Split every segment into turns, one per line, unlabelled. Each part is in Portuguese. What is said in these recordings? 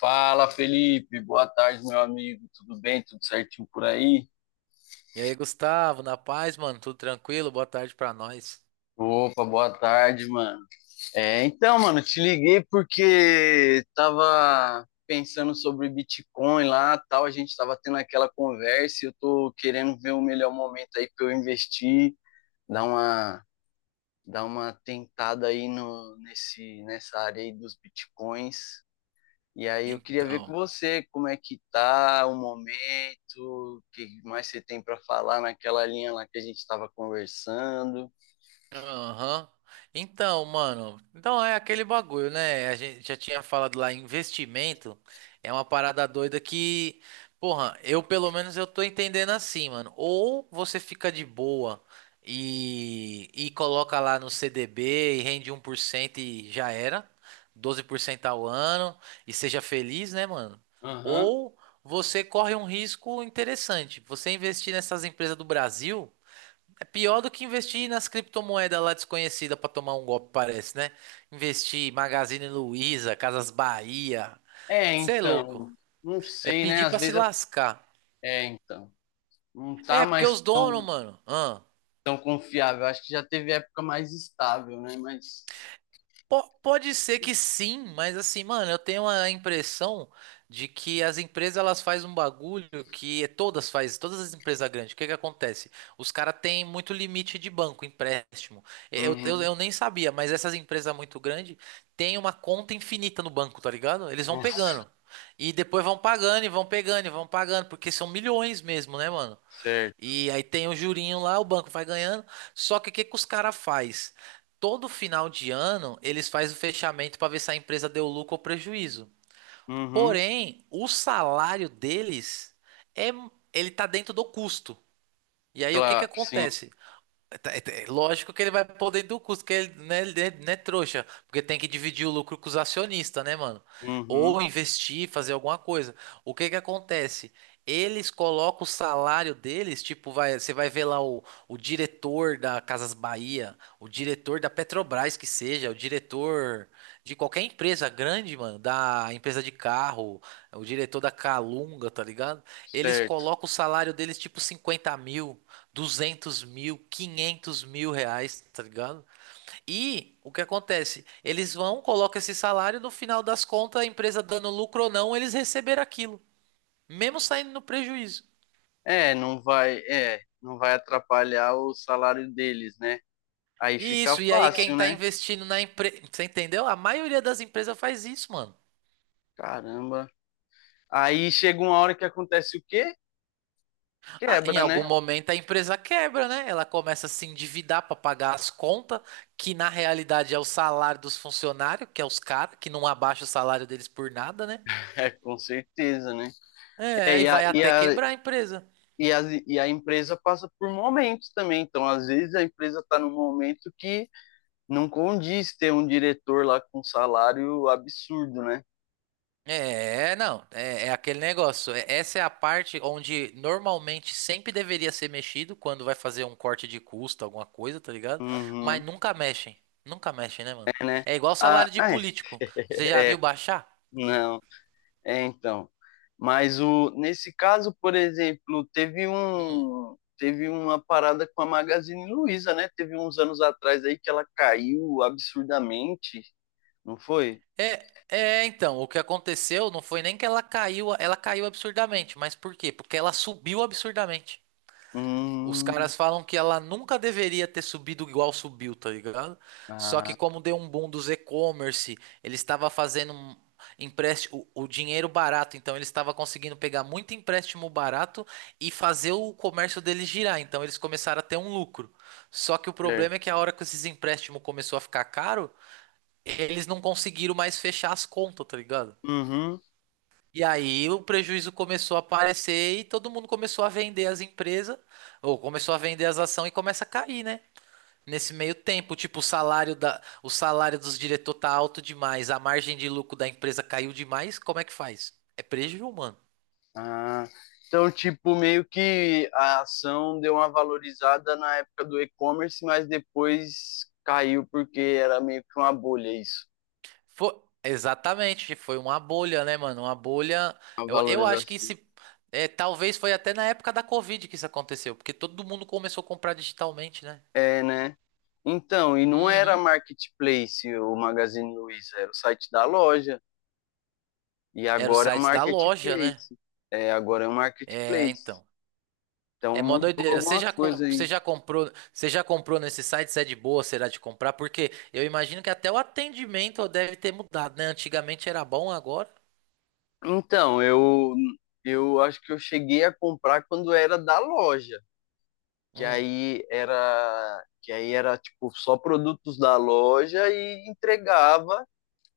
Fala, Felipe. Boa tarde, meu amigo. Tudo bem? Tudo certinho por aí?
E aí, Gustavo, na paz, mano? Tudo tranquilo? Boa tarde pra nós.
Opa, boa tarde, mano. Mano, te liguei porque tava pensando sobre Bitcoin lá, tal, a gente tava tendo aquela conversa e eu tô querendo ver o melhor momento aí para eu investir, dar uma dar uma tentada aí no nesse nessa área aí dos Bitcoins. E aí eu queria ver com
Então.
você como é que tá o momento, o que mais você tem para falar naquela linha lá que a gente estava conversando.
Aham. Então, mano, então é aquele bagulho, né? A gente já tinha falado lá, investimento é uma parada doida que, porra, eu pelo menos eu tô entendendo assim, mano. Ou você fica de boa e coloca lá no CDB e rende 1% e já era, 12% ao ano e seja feliz, né, mano?
Aham.
Ou você corre um risco interessante. Você investir nessas empresas do Brasil. É pior do que investir nas criptomoedas lá desconhecida pra tomar um golpe, parece, né? Investir em Magazine Luiza, Casas Bahia.
É,
Cê é louco.
então, não
É
sei, né?
pedir
Às
pra se
vezes
lascar.
é, é, então, não tá
É, porque
mais
os donos,
tão,
mano.
tão confiável. Acho que já teve época mais estável, né? Mas
Pode ser que sim, mas assim, mano, eu tenho a impressão de que as empresas elas fazem um bagulho que todas fazem, todas as empresas grandes. O que que acontece? Os caras têm muito limite de banco, empréstimo. Eu, eu,
uhum.
eu nem sabia, mas essas empresas muito grandes têm uma conta infinita no banco, tá ligado? Eles vão
Nossa,
pegando. E depois vão pagando e vão pegando e vão pagando, porque são milhões mesmo, né, mano?
certo.
E aí tem o jurinho lá, o banco vai ganhando. Só que o que que os caras faz? Todo final de ano, eles fazem o fechamento para ver se a empresa deu lucro ou prejuízo.
Uhum.
Porém, o salário deles é, ele tá dentro do custo. E aí o que que
Claro, sim.
acontece? Tá, é, é lógico que ele vai pôr dentro do custo, que ele, né, ele não é trouxa, porque tem que dividir o lucro com os acionistas, né, mano?
Uhum.
Ou investir, fazer alguma coisa. O que que acontece? Eles colocam o salário deles, tipo, vai, você vai ver lá o diretor da Casas Bahia, o diretor da Petrobras, que seja, o diretor de qualquer empresa grande, mano, da empresa de carro, o diretor da Calunga, tá ligado? Eles
Certo.
colocam o salário deles, tipo, 50 mil, 200 mil, 500 mil reais, tá ligado? E o que acontece? Eles vão, colocam esse salário, no final das contas, a empresa dando lucro ou não, eles receberam aquilo, mesmo saindo no prejuízo.
Não vai atrapalhar o salário deles, né? Aí
E
fica
isso, e aí quem
fácil,
tá
né?
investindo na empresa, você entendeu? A maioria das empresas faz isso, mano.
Caramba. Aí chega uma hora que acontece o quê?
Ah, em
Quebra,
algum
né?
momento a empresa quebra, né? Ela começa a se endividar pra pagar as contas, que na realidade é o salário dos funcionários, que é os caras que não abaixa o salário deles por nada, né?
É, com certeza, né? É,
É, e
e a,
vai
e
até
a,
quebrar a empresa.
e a, e a empresa passa por momentos também. Então, às vezes, a empresa está num momento que não condiz ter um diretor lá com um salário absurdo, né?
É, não, é, é aquele negócio. Essa é a parte onde normalmente sempre deveria ser mexido quando vai fazer um corte de custo, alguma coisa, tá ligado? Mas
Uhum.
nunca mexem. Nunca mexem, né, mano?
É, né?
É igual
Ah,
salário de
é.
político. Você já viu baixar?
Não. É, então. Mas nesse caso, por exemplo,
Hum.
teve uma parada com a Magazine Luiza, né? Teve uns anos atrás aí que ela caiu absurdamente, não foi?
É, é, então, o que aconteceu não foi nem que ela caiu absurdamente, mas por quê? Porque ela subiu absurdamente. Os
Hum,
caras falam que ela nunca deveria ter subido igual subiu, tá ligado? Só
ah,
que como deu um boom dos e-commerce, ele estava fazendo um empréstimo, o dinheiro barato, então ele estava conseguindo pegar muito empréstimo barato e fazer o comércio dele girar, então eles começaram a ter um lucro. Só que o problema é
certo.
que a hora que esses empréstimos começou a ficar caro, eles não conseguiram mais fechar as contas, tá ligado?
Uhum.
E aí o prejuízo começou a aparecer e todo mundo começou a vender as empresas, ou começou a vender as ações e começa a cair, né? Nesse meio tempo, tipo, o salário dos diretores tá alto demais, a margem de lucro da empresa caiu demais, como é que faz? É prejuízo, mano.
Ah, então, tipo, meio que a ação deu uma valorizada na época do e-commerce, mas depois caiu porque era meio que uma bolha isso,
Foi, exatamente, foi uma bolha, né, mano? Uma bolha.
a
Eu acho que
valorização.
se é, talvez foi até na época da Covid que isso aconteceu, porque todo mundo começou a comprar digitalmente, né?
É, né? Então, e não era
Uhum.
marketplace o Magazine Luiza, era o site da loja. E
Era o
agora é um
site da loja, né?
marketplace. É, agora é um
É,
marketplace.
então.
Então
É mó
mudou
doideira.
alguma coisa aí.
Você já comprou nesse site? Se é de boa, será de comprar? Porque eu imagino que até o atendimento deve ter mudado, né? Antigamente era bom, agora.
Então, eu, eu acho que eu cheguei a comprar quando era da loja,
Hum,
que aí era tipo só produtos da loja e entregava.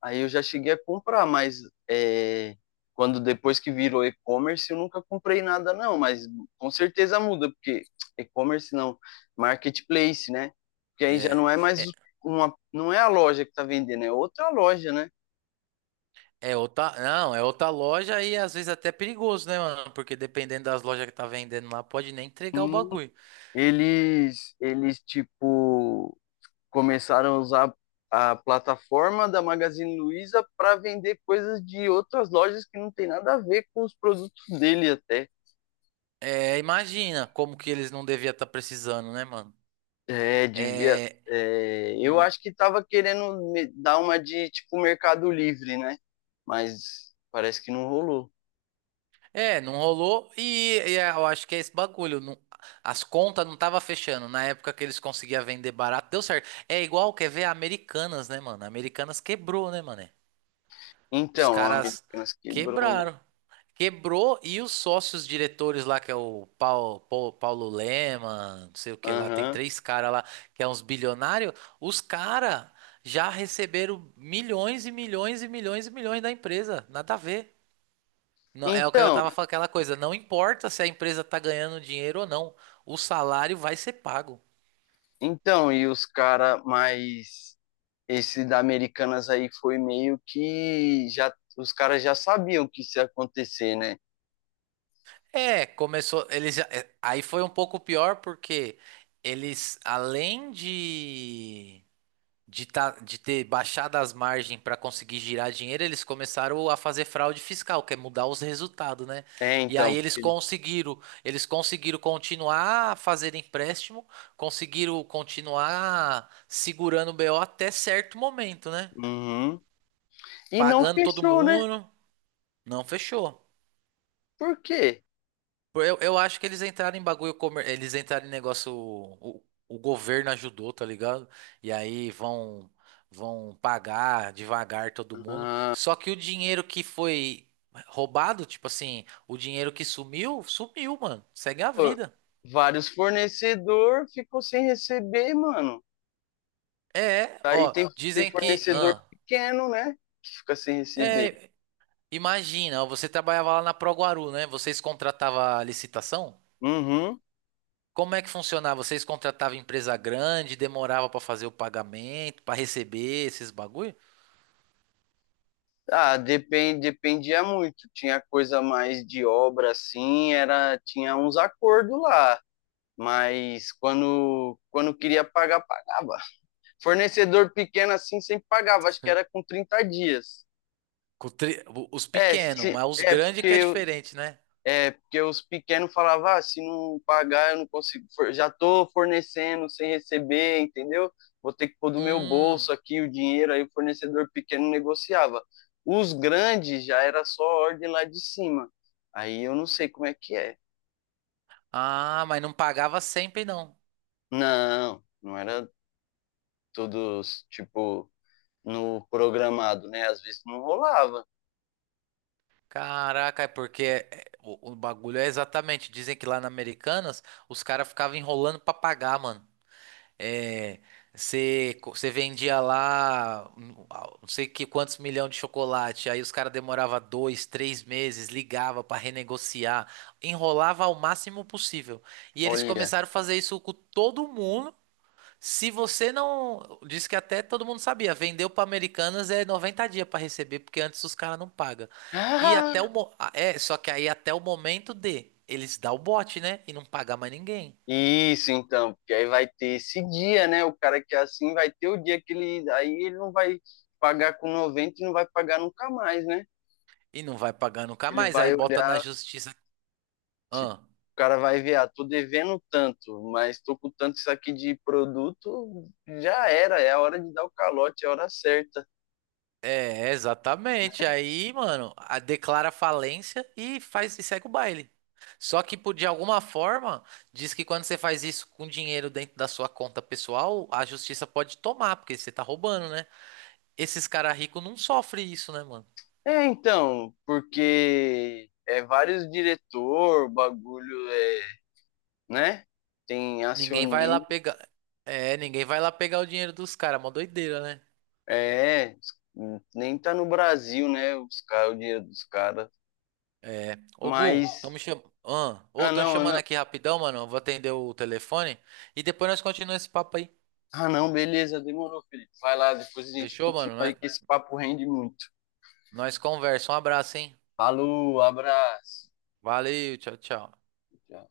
Aí eu já cheguei a comprar, mas é, quando depois que virou e-commerce, eu nunca comprei nada, não. Mas com certeza muda, porque e-commerce não, marketplace, né? Porque aí já
é.
não é mais
É,
não é a loja que tá vendendo, é outra loja, né?
é outra, não, é outra loja e às vezes até perigoso, né, mano? Porque dependendo das lojas que tá vendendo lá, pode nem entregar o
Hum,
bagulho.
eles tipo começaram a usar a plataforma da Magazine Luiza para vender coisas de outras lojas que não tem nada a ver com os produtos dele até.
É, imagina como que eles não deviam estar precisando, né, mano?
É, devia.
É.
É, eu
Hum.
acho que tava querendo dar uma de tipo Mercado Livre, né? Mas parece que não rolou.
É, não rolou e é, eu acho que é esse bagulho. As contas não tava fechando. Na época que eles conseguiam vender barato, deu certo. É igual, quer ver, a Americanas, né, mano? A Americanas quebrou, né, mano? Os
Então, a
caras
Americanas quebrou, né?
quebraram. Quebrou e os sócios diretores lá, que é o Paulo, Paulo Lema, não sei o que lá, tem
Aham.
três caras lá, que é uns bilionários. Os caras já receberam milhões e milhões e milhões e milhões da empresa. Nada a ver. Não, é o que eu
Então,
tava falando, aquela coisa, não importa se a empresa tá ganhando dinheiro ou não, o salário vai ser pago.
e os cara mais. Esse da Americanas aí foi meio que já. Os caras já sabiam que isso ia acontecer, né?
É, começou, eles já, é, aí foi um pouco pior porque eles, além de ter baixado as margens para conseguir girar dinheiro, eles começaram a fazer fraude fiscal, que é mudar os resultados, né?
É,
E aí
então,
eles
ele.
conseguiram, eles conseguiram continuar a fazer empréstimo, conseguiram continuar segurando o BO até certo momento, né?
Uhum. E não
Pagando todo
fechou, né?
mundo. Não fechou.
Por quê?
Eu acho que eles entraram em bagulho, eles entraram em negócio. O governo ajudou, tá ligado? E aí vão pagar devagar todo mundo. Só que o dinheiro que foi roubado, tipo assim, o dinheiro que sumiu, sumiu, mano. Segue a
Pô,
vida.
vários fornecedor ficou sem receber, mano.
É,
Aí
ó,
tem, tem
dizem que...
fornecedor
Ah,
pequeno, né? Que fica sem receber.
é, imagina, ó, você trabalhava lá na Proguaru, né? Vocês contratavam a licitação?
Uhum.
Como é que funcionava? Vocês contratavam empresa grande, demorava pra fazer o pagamento, pra receber esses bagulho?
Ah, dependia muito. Tinha coisa mais de obra, assim, era, tinha uns acordos lá. Mas quando queria pagar, pagava. Fornecedor pequeno assim sempre pagava, acho que era com 30 dias.
Os
É,
pequenos,
se,
mas os
é
grandes que é
porque
diferente, né?
É, porque os pequenos falavam, ah, se não pagar, eu não consigo, já tô fornecendo sem receber, entendeu? Vou ter que pôr do meu
Hum.
bolso aqui o dinheiro, aí o fornecedor pequeno negociava. Os grandes já era só ordem lá de cima. Aí eu não sei como é que é.
Ah, mas não pagava sempre, não.
Não, não era todos, tipo, no programado, né? Às vezes não rolava.
Caraca, é porque o bagulho é exatamente. Dizem que lá na Americanas os caras ficavam enrolando pra pagar, mano. É, você vendia lá ah, não sei que quantos milhões de chocolate, aí os caras demorava 2, 3 meses, ligava para renegociar, enrolava ao máximo possível. E eles
Olha.
começaram a fazer isso com todo mundo. Se você não, disse que até todo mundo sabia, vendeu para Americanas é 90 dias para receber, porque antes os caras não pagam. E até
Ah,
é, só que aí até o momento de eles dar o bote, né, e não pagar mais ninguém.
isso, então, porque aí vai ter esse dia, né? O cara que é assim vai ter o dia que ele. Aí ele não vai pagar com 90 e não vai pagar nunca mais, né?
E não vai pagar nunca
Ele
mais.
vai
Aí bota na
olhar,
justiça.
tipo,
Ah,
o cara vai ver, ah, tô devendo tanto, mas tô com tanto isso aqui de produto, já era, é a hora de dar o calote, é a hora certa.
é, exatamente. Aí, mano, declara falência e faz e segue o baile. Só que por, de alguma forma, diz que quando você faz isso com dinheiro dentro da sua conta pessoal, a justiça pode tomar, porque você tá roubando, né? Esses caras ricos não sofrem isso, né, mano?
É, então, porque é vários diretor, o bagulho é, né? Tem
Ninguém vai lá
acionista,
pegar. É, ninguém vai lá pegar o dinheiro dos caras. Mó doideira, né?
é, nem tá no Brasil, né? Os caras, o dinheiro dos caras.
É. Ô, Gu,
Mas.
estamos cham... ah, ô,
Ah,
tão
não, ah,
chamando
não.
aqui rapidão, mano. Eu vou atender o telefone. E depois nós continuamos esse papo aí.
Ah, não, beleza, demorou, Felipe. Vai lá, depois a gente
Fechou,
continua
mano? Nós,
aí, que esse papo rende muito.
nós conversa. Um abraço, hein?
Falou, abraço.
Valeu, tchau, tchau.
Tchau.